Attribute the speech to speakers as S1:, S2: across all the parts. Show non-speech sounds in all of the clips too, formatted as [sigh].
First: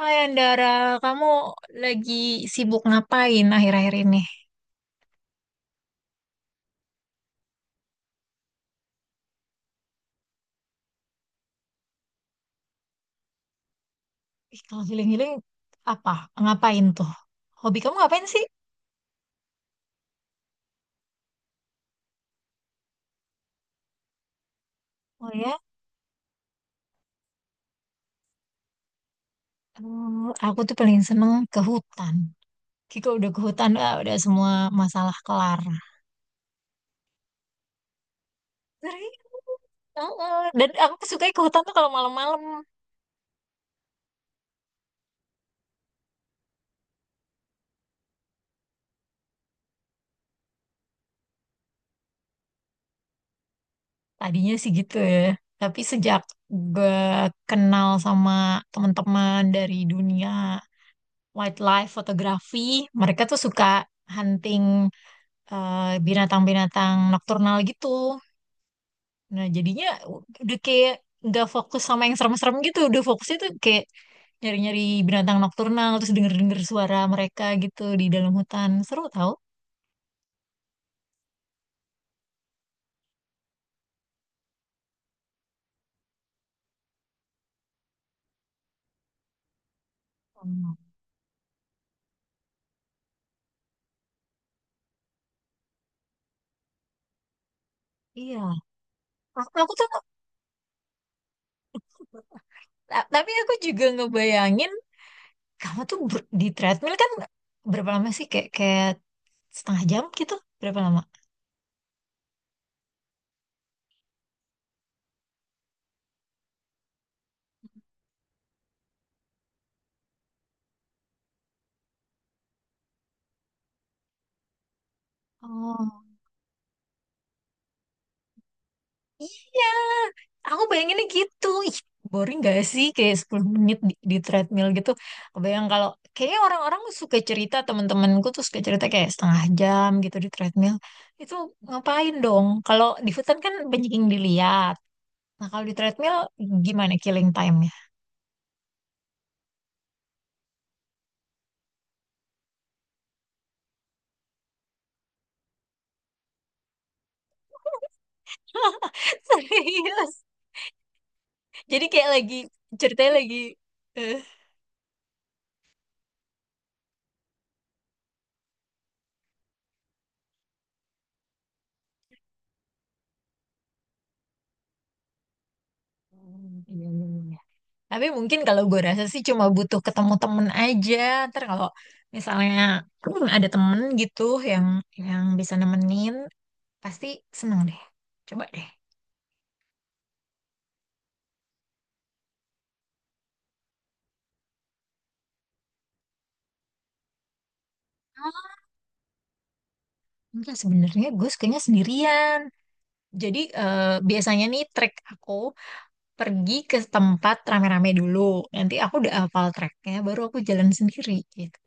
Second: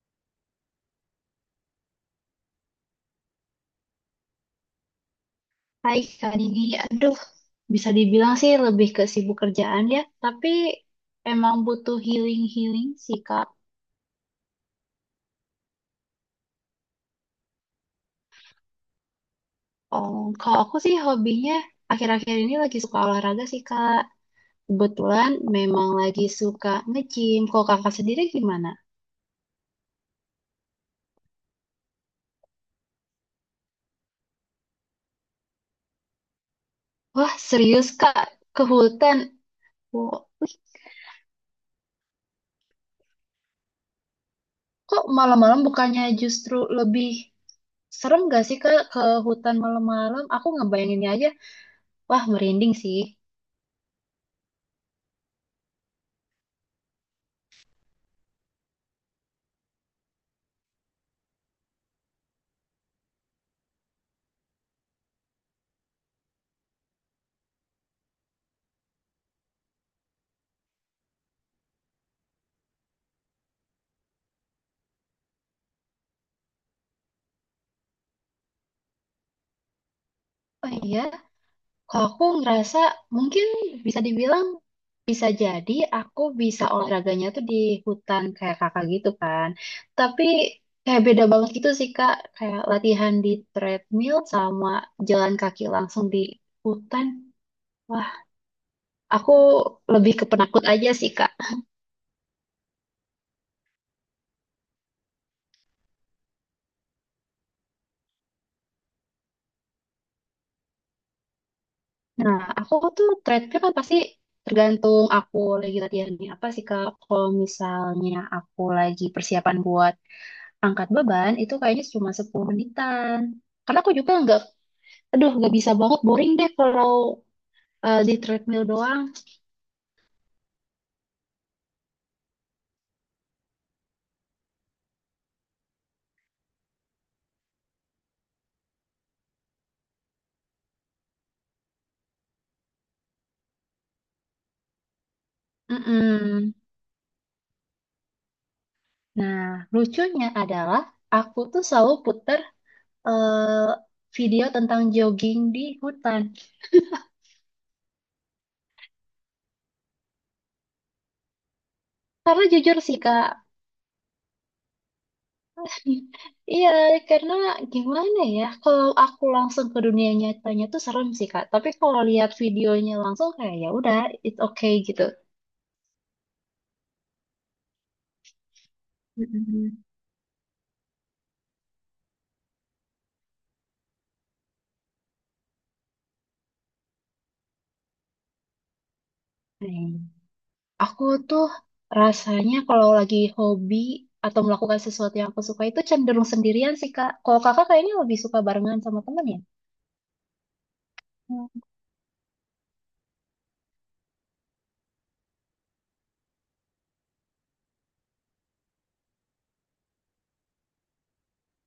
S1: Hai Andara, kamu lagi sibuk ngapain akhir-akhir ini?
S2: Hai Kak Didi, aduh bisa dibilang sih lebih ke sibuk kerjaan ya, tapi emang butuh healing-healing sih Kak.
S1: Ih, kalau healing-healing apa? Ngapain tuh? Hobi kamu ngapain sih?
S2: Oh, kalau aku sih hobinya akhir-akhir ini lagi suka olahraga sih Kak.
S1: Oh
S2: Kebetulan
S1: ya.
S2: memang lagi suka nge-gym. Kalau kakak sendiri gimana?
S1: Aku tuh paling seneng ke hutan. Kayak kalau udah ke hutan, ah, udah semua masalah kelar.
S2: Wah serius Kak, ke
S1: Serius?
S2: hutan. Wah,
S1: Heeh.
S2: wih,
S1: Dan aku suka ke hutan tuh kalau malam-malam.
S2: kok malam-malam bukannya justru lebih serem gak sih Kak ke hutan malam-malam? Aku ngebayanginnya aja, wah merinding sih.
S1: Tadinya sih gitu ya. Tapi sejak gue kenal sama teman-teman dari dunia wildlife fotografi, mereka tuh suka hunting, eh, binatang-binatang nokturnal gitu. Nah, jadinya udah kayak nggak fokus sama yang serem-serem gitu. Udah fokusnya tuh kayak nyari-nyari binatang nokturnal, terus denger-denger suara mereka gitu di dalam hutan. Seru tau.
S2: Oh iya, kalau aku ngerasa mungkin bisa dibilang bisa jadi aku bisa olahraganya tuh di hutan kayak kakak gitu kan. Tapi
S1: Hmm,
S2: kayak beda banget gitu sih kak. Kayak latihan di treadmill sama jalan kaki langsung di hutan. Wah,
S1: iya.
S2: aku
S1: Aku tuh,
S2: lebih ke penakut aja sih kak.
S1: tapi aku juga ngebayangin, kamu tuh di treadmill kan berapa lama sih? Kayak setengah jam gitu? Berapa lama?
S2: Nah, aku tuh treadmill kan pasti tergantung aku lagi latihan di apa sih kak. Kalau misalnya aku lagi persiapan buat angkat beban itu kayaknya cuma 10 menitan. Karena aku juga nggak, aduh nggak bisa banget
S1: Oh.
S2: boring deh kalau di treadmill doang.
S1: Iya, aku bayanginnya gitu. Ih, boring gak sih kayak 10 menit di treadmill gitu. Kebayang kalau kayaknya orang-orang suka cerita, teman-temanku tuh suka cerita kayak setengah jam gitu di treadmill. Itu ngapain dong? Kalau di hutan kan banyak yang dilihat. Nah, kalau di treadmill
S2: Mm-mm.
S1: gimana killing time-nya?
S2: Nah, lucunya adalah aku tuh selalu puter eh, video tentang jogging di hutan.
S1: [laughs] Serius. Jadi kayak lagi
S2: Karena jujur sih
S1: ceritanya
S2: Kak,
S1: lagi. eh,
S2: [laughs] iya karena gimana ya, kalau aku langsung ke dunia nyatanya tuh serem sih Kak. Tapi kalau lihat videonya langsung kayak ya udah, it's okay gitu.
S1: Tapi mungkin kalau gue rasa sih cuma
S2: Mm-mm.
S1: butuh ketemu temen aja. Ntar kalau misalnya [clears throat] ada temen gitu yang yang bisa nemenin, pasti seneng deh. Coba deh.
S2: Nah, aku tuh rasanya kalau lagi hobi atau melakukan sesuatu yang aku suka itu cenderung sendirian sih, Kak. Kalau Kakak kayaknya lebih suka
S1: Oh,
S2: barengan sama temen ya?
S1: enggak, sebenarnya gue sukanya
S2: Hmm.
S1: sendirian. Jadi biasanya nih trek aku pergi ke tempat rame-rame dulu. Nanti aku udah hafal treknya, baru aku jalan sendiri gitu.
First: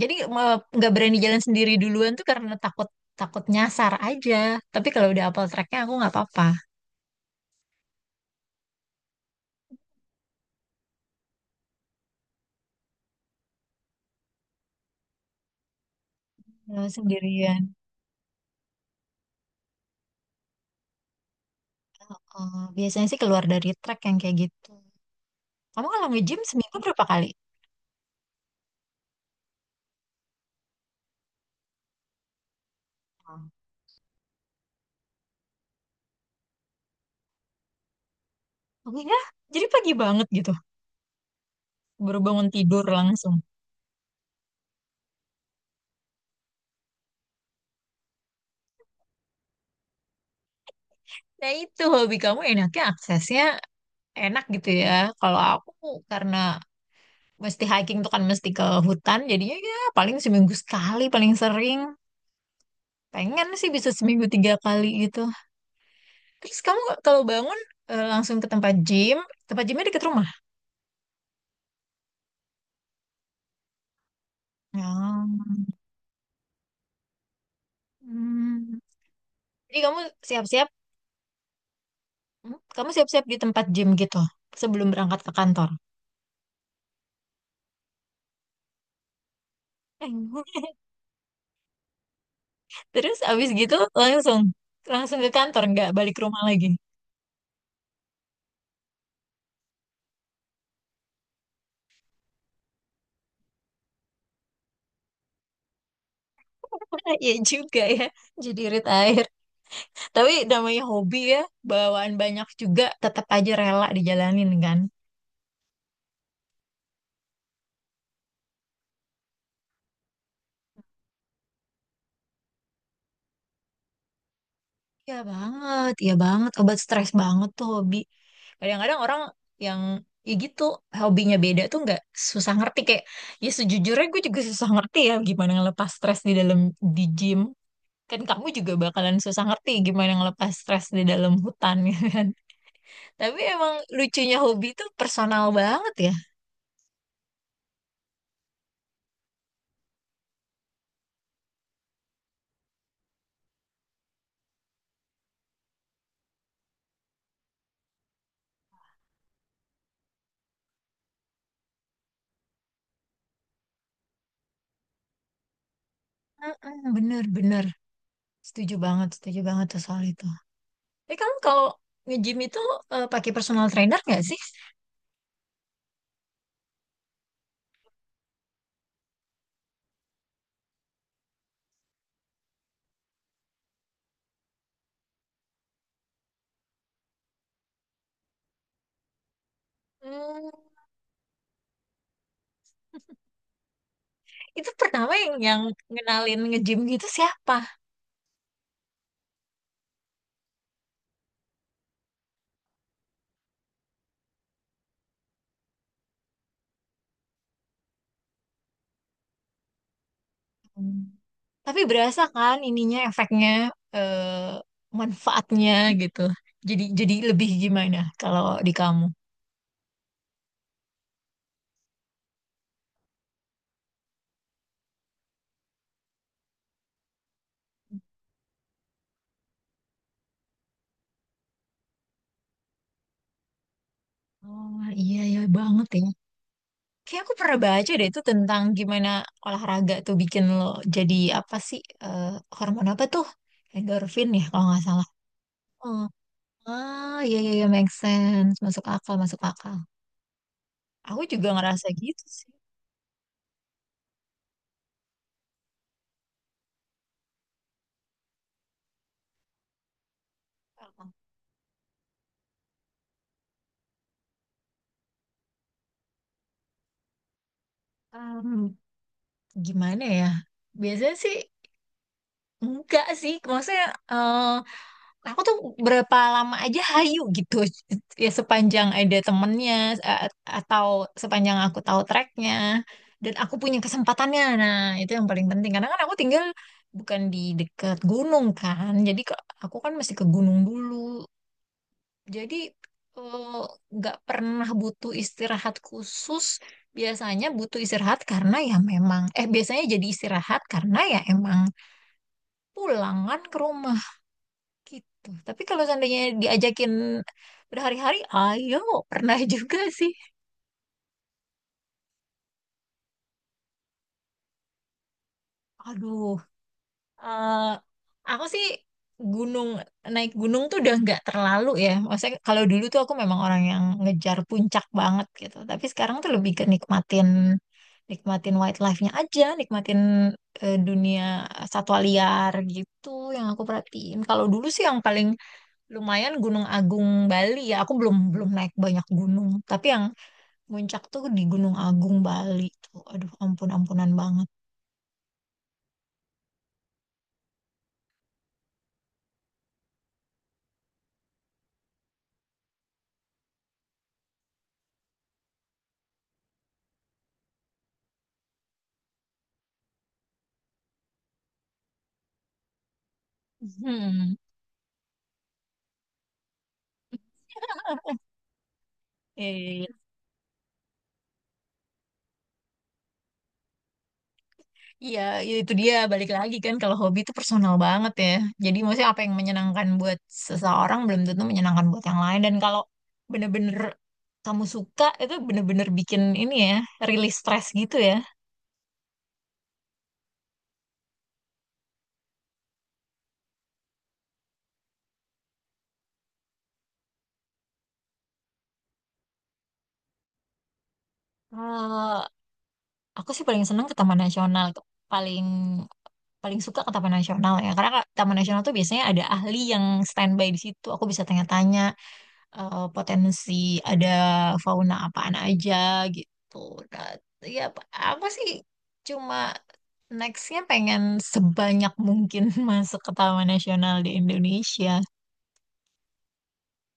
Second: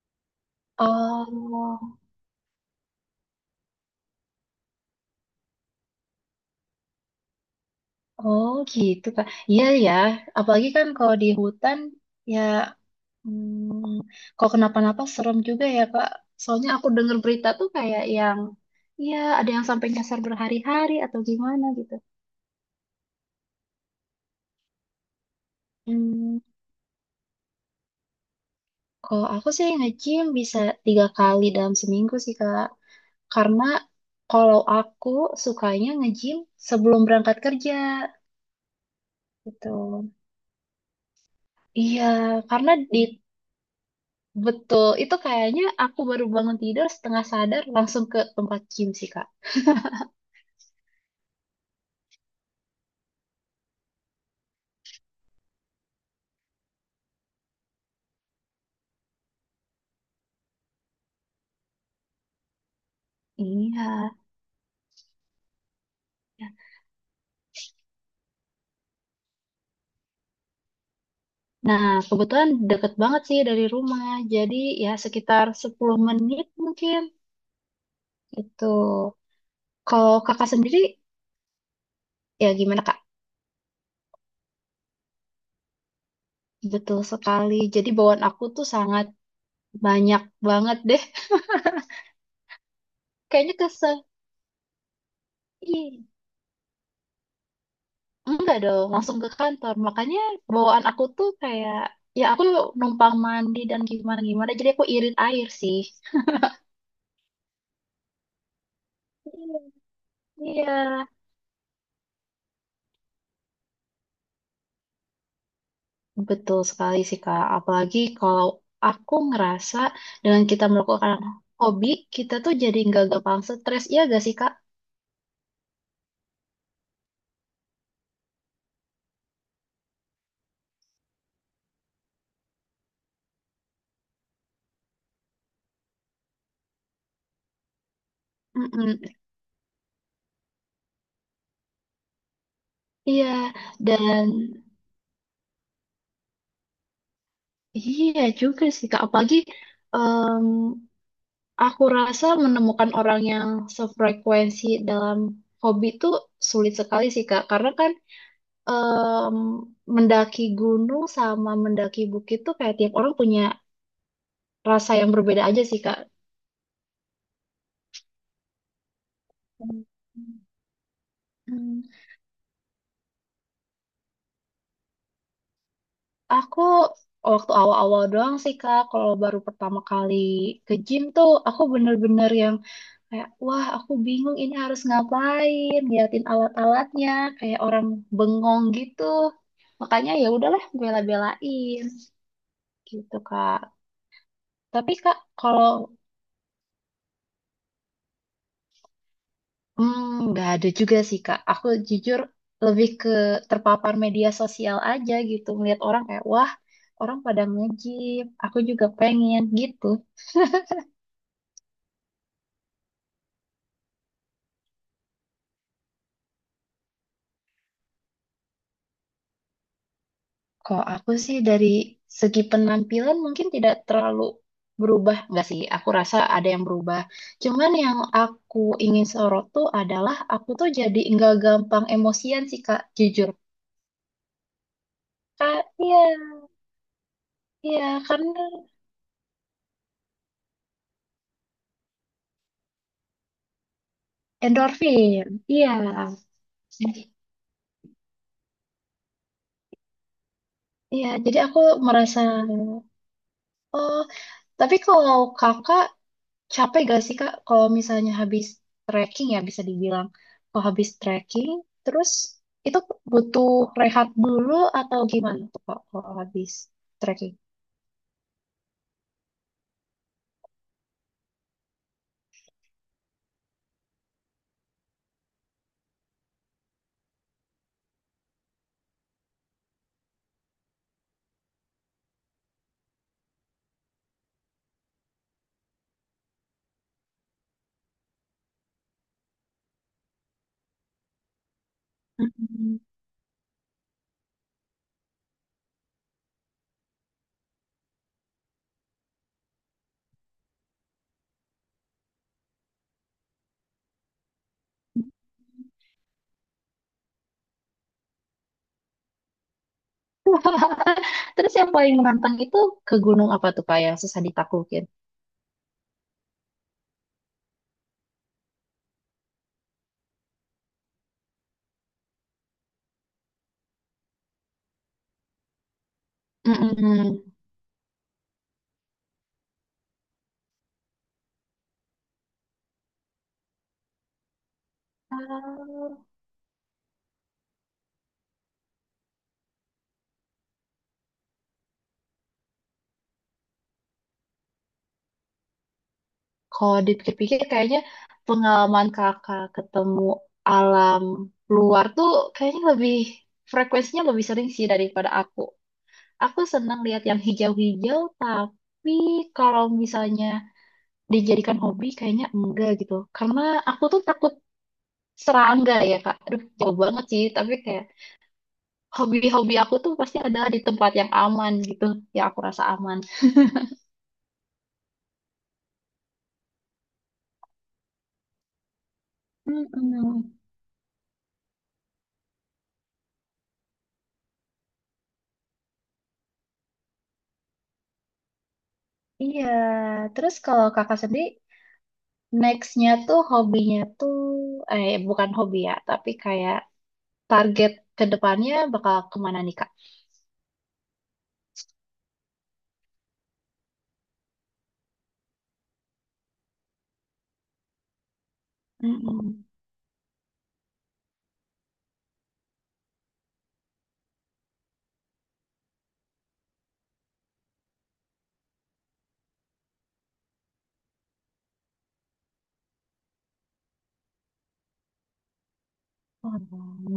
S1: Jadi nggak berani jalan sendiri
S2: Oh,
S1: duluan tuh karena takut takut nyasar aja. Tapi kalau udah hafal treknya aku nggak apa-apa.
S2: oh gitu, Kak. Iya ya, apalagi kan kalau di hutan ya, kalau kenapa-napa serem juga ya, Kak. Soalnya aku
S1: Eh,
S2: dengar berita tuh
S1: sendirian.
S2: kayak yang ya ada yang sampai nyasar berhari-hari atau gimana gitu.
S1: Eh, biasanya sih keluar dari track yang kayak gitu. Kamu kalau
S2: Hmm,
S1: nge-gym seminggu berapa kali?
S2: kalau aku sih nge-gym bisa 3 kali dalam seminggu sih, Kak.
S1: Hmm.
S2: Karena kalau aku sukanya nge-gym sebelum berangkat kerja
S1: Aku ya, jadi
S2: gitu.
S1: pagi banget gitu.
S2: Iya,
S1: Baru bangun
S2: karena
S1: tidur
S2: di
S1: langsung.
S2: betul itu kayaknya aku baru bangun tidur setengah sadar langsung ke tempat gym sih Kak.
S1: Nah itu hobi kamu enaknya aksesnya enak gitu ya. Kalau aku karena mesti hiking tuh kan mesti ke hutan. Jadinya ya paling seminggu sekali paling sering. Pengen sih
S2: Iya.
S1: bisa seminggu tiga kali gitu. Terus kamu kalau bangun langsung ke tempat gym. Tempat gymnya deket rumah.
S2: Nah, kebetulan deket banget sih dari rumah. Jadi ya sekitar
S1: Ya.
S2: 10 menit mungkin gitu.
S1: Hmm. Jadi kamu
S2: Kalau Kakak
S1: siap-siap.
S2: sendiri ya gimana
S1: Kamu
S2: Kak?
S1: siap-siap di tempat gym gitu sebelum berangkat ke kantor.
S2: Betul sekali. Jadi bawaan aku tuh sangat banyak
S1: [laughs]
S2: banget deh.
S1: Terus
S2: [laughs]
S1: abis
S2: Kayaknya
S1: gitu
S2: kesel.
S1: langsung langsung ke kantor nggak
S2: Iya.
S1: balik ke rumah lagi.
S2: Enggak dong, langsung ke kantor. Makanya bawaan aku tuh kayak, ya aku numpang mandi dan gimana-gimana, jadi aku irit air sih.
S1: [laughs] Ya juga ya, jadi irit air.
S2: Iya.
S1: Tapi
S2: Iya,
S1: namanya hobi ya, bawaan banyak juga tetap aja rela dijalanin kan.
S2: betul sekali sih Kak. Apalagi kalau aku ngerasa dengan kita melakukan hobi, kita tuh jadi nggak gampang stres. Iya gak sih Kak?
S1: Iya banget, iya banget. Obat stres banget tuh hobi. Kadang-kadang orang yang ya gitu hobinya beda tuh nggak susah ngerti kayak ya sejujurnya gue juga susah ngerti ya gimana ngelepas stres di dalam di gym. Kan kamu juga
S2: Mm-mm.
S1: bakalan susah ngerti gimana ngelepas stres di dalam hutan [laughs] gitu kan.
S2: Iya,
S1: Tapi emang
S2: dan
S1: lucunya hobi itu personal banget ya.
S2: iya juga sih Kak. Apalagi aku rasa menemukan orang yang sefrekuensi dalam hobi itu sulit sekali sih Kak, karena kan em, mendaki gunung sama mendaki bukit tuh kayak tiap orang punya rasa yang berbeda aja sih Kak.
S1: Mm-mm, bener-bener. Setuju banget tuh soal itu. Tapi kamu kalau
S2: Hmm.
S1: nge-gym itu pakai personal trainer nggak sih?
S2: Aku waktu awal-awal doang sih Kak, kalau baru pertama kali ke gym tuh aku bener-bener yang kayak, wah aku bingung ini harus ngapain, liatin alat-alatnya, kayak orang bengong gitu. Makanya ya
S1: Hmm,
S2: udahlah bela-belain gitu, Kak.
S1: itu
S2: Tapi
S1: pertama
S2: Kak,
S1: yang
S2: kalau
S1: ngenalin nge-gym gitu siapa?
S2: hmm, nggak ada juga sih, Kak. Aku jujur lebih ke terpapar media sosial aja gitu, melihat orang kayak, wah orang pada nge-gym, aku juga pengen gitu.
S1: Hmm. Tapi berasa kan ininya efeknya eh manfaatnya gitu. Jadi lebih gimana kalau di kamu?
S2: Kalau aku sih dari segi penampilan mungkin tidak terlalu berubah, nggak sih? Aku rasa ada yang berubah. Cuman yang aku ingin sorot tuh adalah aku tuh jadi nggak gampang emosian sih Kak, jujur.
S1: Oh iya ya
S2: Kak,
S1: banget
S2: iya,
S1: ya. Kayak aku pernah
S2: iya,
S1: baca deh itu
S2: karena
S1: tentang gimana olahraga tuh bikin lo jadi apa sih hormon apa tuh endorfin ya kalau nggak salah.
S2: endorfin,
S1: Oh,
S2: iya,
S1: ah, iya, iya, iya, make sense, masuk akal, masuk akal.
S2: iya.
S1: Aku
S2: Jadi
S1: juga
S2: aku
S1: ngerasa
S2: merasa,
S1: gitu sih.
S2: oh, tapi kalau kakak capek gak sih Kak kalau misalnya habis trekking ya bisa dibilang. Kalau habis trekking terus itu butuh rehat dulu atau gimana tuh Kak kalau habis trekking?
S1: Um, Gimana ya? Biasanya sih enggak sih. Maksudnya eh, aku tuh berapa lama aja hayu gitu [laughs] ya sepanjang ada temennya a- atau sepanjang aku tahu tracknya dan aku punya kesempatannya nah itu yang paling penting karena kan aku tinggal bukan di dekat gunung kan jadi aku kan mesti ke gunung dulu jadi
S2: Mm.
S1: eh, nggak pernah butuh istirahat khusus biasanya butuh istirahat karena ya memang biasanya jadi istirahat karena ya emang pulangan ke rumah gitu. Tapi kalau seandainya diajakin berhari-hari, ayo, pernah [laughs] juga sih.
S2: [laughs] Terus yang paling menantang itu ke gunung apa tuh Kak yang susah ditaklukin?
S1: Aduh, eh, aku sih gunung, naik gunung tuh udah nggak terlalu ya. Maksudnya kalau dulu tuh aku memang orang yang ngejar puncak banget gitu. Tapi sekarang tuh lebih ke
S2: Mm-mm.
S1: nikmatin, nikmatin wildlife-nya aja, nikmatin dunia satwa liar gitu yang aku perhatiin. Kalau dulu sih yang paling
S2: Ah,
S1: lumayan Gunung Agung Bali ya, aku belum belum naik banyak gunung. Tapi yang Puncak tuh di Gunung Agung, Bali tuh. Aduh, ampun-ampunan banget.
S2: kalau dipikir-pikir kayaknya pengalaman kakak ketemu alam luar tuh kayaknya lebih frekuensinya lebih sering sih daripada aku. Aku senang lihat yang hijau-hijau, tapi kalau misalnya dijadikan hobi kayaknya enggak gitu. Karena aku tuh takut
S1: Hmm.
S2: serangga ya, Kak. Aduh, jauh banget sih, tapi kayak hobi-hobi aku
S1: eh,
S2: tuh pasti adalah di tempat yang aman gitu, yang aku rasa aman.
S1: iya, iya, itu dia balik lagi kan kalau hobi itu personal banget ya. Jadi maksudnya apa yang menyenangkan buat
S2: Mm-mm.
S1: seseorang belum tentu menyenangkan buat yang lain. Dan kalau bener-bener kamu suka itu bener-bener bikin ini ya, rilis stres gitu ya.
S2: Iya, terus kalau kakak sendiri nextnya tuh hobinya tuh eh bukan hobi ya, tapi kayak target ke depannya bakal kemana nih kak?
S1: Eh, aku sih paling seneng ke Taman Nasional, tuh. Paling paling suka ke Taman Nasional ya. Karena Taman Nasional tuh biasanya ada
S2: Mm-mm.
S1: ahli yang standby di situ. Aku bisa tanya-tanya potensi ada fauna apaan aja gitu. Nah, ya apa apa sih cuma nextnya pengen sebanyak mungkin [laughs] masuk ke Taman Nasional di Indonesia.
S2: Wah,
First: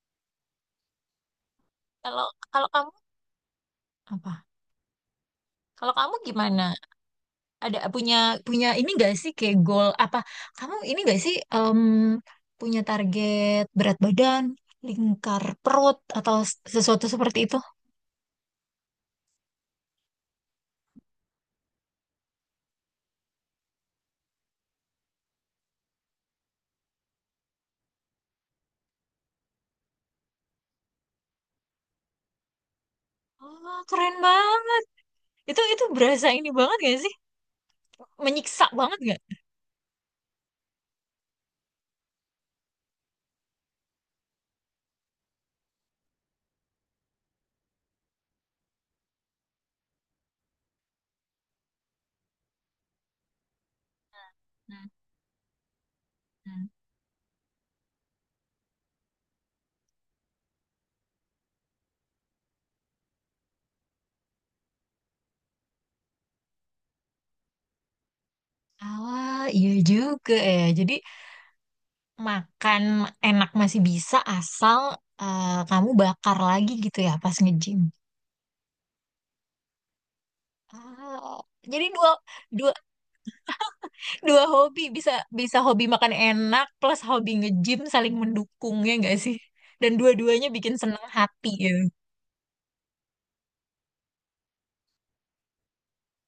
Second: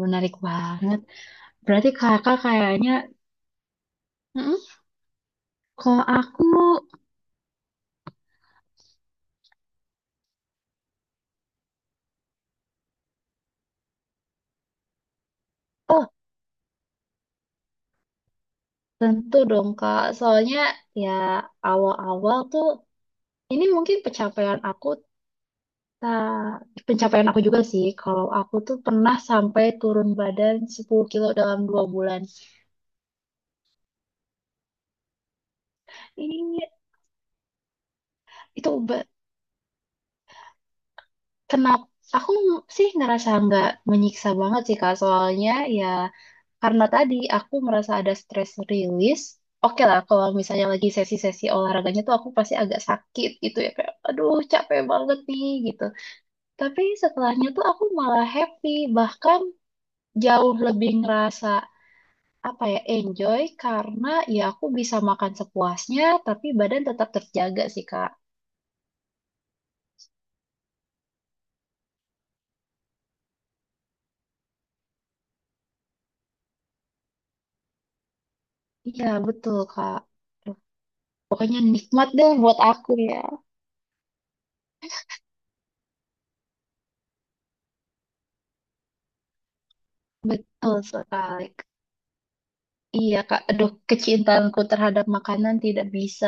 S2: menarik banget. Berarti
S1: Kalau
S2: kakak
S1: kalau kamu
S2: kayaknya,
S1: apa?
S2: Mm-mm.
S1: Kalau
S2: Kalau
S1: kamu
S2: aku,
S1: gimana? Ada punya punya ini gak sih kayak goal apa? Kamu ini gak sih punya target berat badan, lingkar perut
S2: oh
S1: atau sesuatu seperti itu?
S2: tentu dong kak. Soalnya ya awal-awal tuh, ini mungkin pencapaian aku, ta- pencapaian aku juga sih. Kalau aku tuh pernah sampai turun badan 10 kilo dalam 2 bulan.
S1: Oh, keren banget. Itu berasa ini
S2: Ini
S1: banget gak sih?
S2: itu
S1: Menyiksa banget.
S2: kenapa? Aku sih ngerasa nggak menyiksa banget sih kak. Soalnya ya karena tadi aku merasa ada stress release. Oke lah, kalau misalnya lagi sesi-sesi olahraganya tuh aku pasti agak sakit gitu ya. Kayak, aduh capek banget nih gitu.
S1: Mhm.
S2: Tapi setelahnya tuh aku malah happy. Bahkan jauh lebih ngerasa apa ya, enjoy. Karena ya aku bisa makan sepuasnya, tapi badan tetap terjaga sih, Kak.
S1: Ah, iya juga ya. Jadi makan enak masih bisa asal kamu bakar lagi gitu ya pas nge-gym.
S2: Iya, betul, Kak.
S1: Ah,
S2: Pokoknya
S1: jadi
S2: nikmat
S1: dua
S2: deh buat
S1: dua
S2: aku ya.
S1: dua hobi bisa bisa hobi makan enak plus hobi nge-gym saling mendukungnya nggak sih? Dan dua-duanya bikin
S2: Betul
S1: seneng
S2: sekali.
S1: hati ya.
S2: Iya, Kak. Aduh, kecintaanku terhadap makanan tidak bisa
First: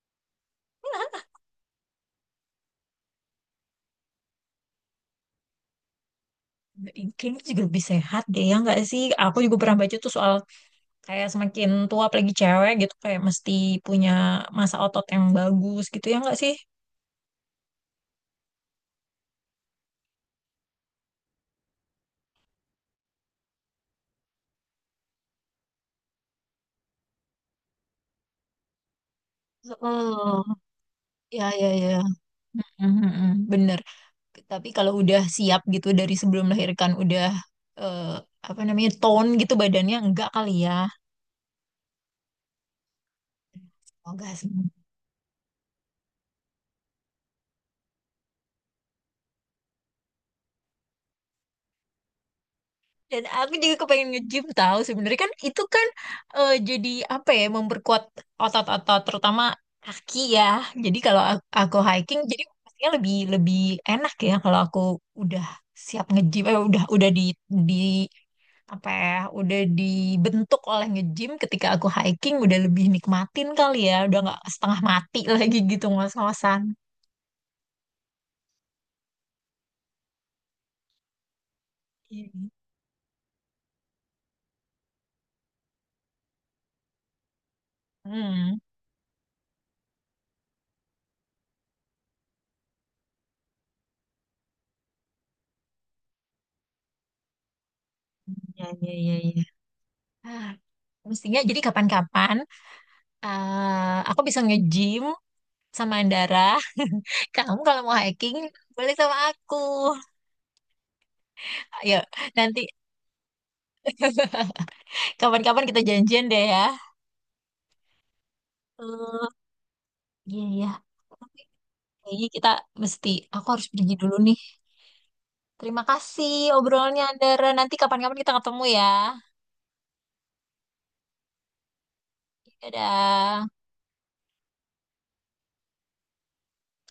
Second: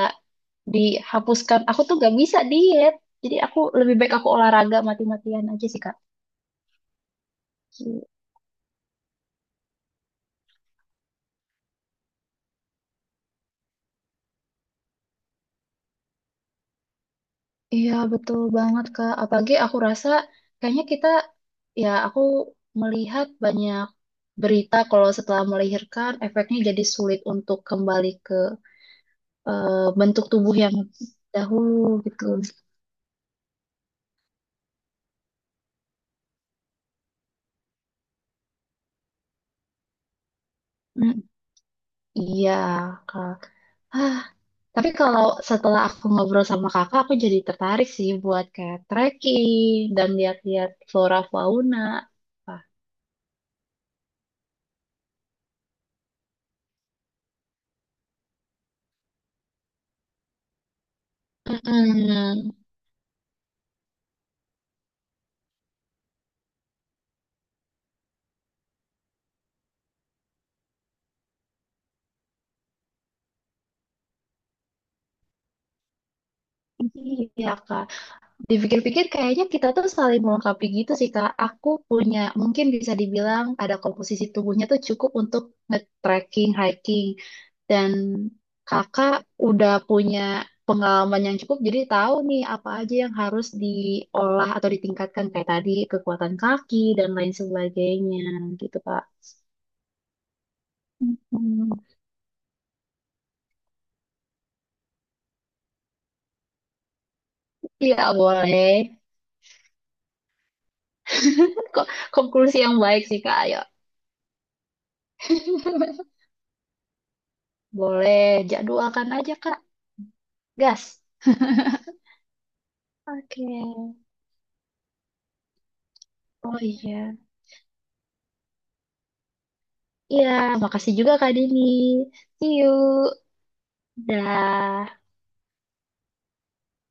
S2: dihapuskan. Aku tuh gak bisa diet. Jadi aku lebih baik aku olahraga mati-matian aja sih, Kak.
S1: Kayaknya juga lebih sehat deh ya nggak sih? Aku juga pernah baca tuh soal kayak semakin tua apalagi cewek gitu kayak mesti punya masa otot yang bagus gitu ya nggak sih?
S2: Iya, betul banget, Kak. Apalagi aku rasa kayaknya kita, ya aku melihat banyak berita kalau setelah melahirkan efeknya jadi sulit untuk kembali ke bentuk
S1: Oh,
S2: tubuh yang
S1: ya, ya,
S2: dahulu
S1: ya.
S2: gitu.
S1: Mhm, mhm, bener. Tapi kalau udah siap gitu dari sebelum melahirkan udah eh, apa namanya tone gitu badannya enggak kali ya.
S2: Mm, iya, Kak.
S1: Oh,
S2: Ah,
S1: enggak sih.
S2: tapi kalau setelah aku ngobrol sama kakak, aku jadi tertarik sih buat kayak trekking dan lihat-lihat flora fauna. Wah,
S1: Dan aku juga kepengen nge-gym tahu sebenarnya kan itu kan jadi apa ya memperkuat otot-otot terutama kaki ya. Jadi kalau aku hiking jadi
S2: Mm-mm.
S1: pastinya lebih lebih enak ya kalau aku udah siap nge-gym udah di apa ya udah dibentuk oleh nge-gym ketika aku hiking udah lebih nikmatin kali ya udah nggak setengah mati [laughs] lagi gitu ngos-ngosan.
S2: Iya, Kak. Dipikir-pikir kayaknya kita tuh saling melengkapi gitu sih Kak. Aku punya
S1: Iya.
S2: mungkin bisa dibilang ada komposisi tubuhnya tuh cukup untuk nge-trekking, hiking. Dan
S1: Hmm,
S2: Kakak udah punya pengalaman yang cukup jadi tahu nih apa aja yang harus diolah atau ditingkatkan kayak tadi kekuatan kaki dan lain sebagainya
S1: ya,
S2: gitu
S1: ya,
S2: Kak.
S1: ya, ya. Ah, mestinya jadi
S2: Hmm.
S1: kapan-kapan. Ah, aku bisa nge-gym sama Andara. [laughs] Kamu kalau mau
S2: Iya
S1: hiking,
S2: boleh.
S1: boleh sama aku.
S2: Kan kok
S1: Ayo,
S2: konklusi
S1: nanti
S2: yang baik sih Kak. Ayo
S1: [laughs] kapan-kapan kita
S2: [laughs]
S1: janjian deh ya.
S2: boleh jadwalkan aja
S1: Eh,
S2: Kak.
S1: iya, iya.
S2: Gas.
S1: Tapi kayaknya kita mesti,
S2: Oke.
S1: aku harus pergi dulu nih. Terima kasih
S2: Oh
S1: obrolannya
S2: iya.
S1: Andara. Nanti kapan-kapan kita ketemu ya.
S2: Iya, makasih juga Kak Dini. See you.
S1: Dadah.
S2: Dah.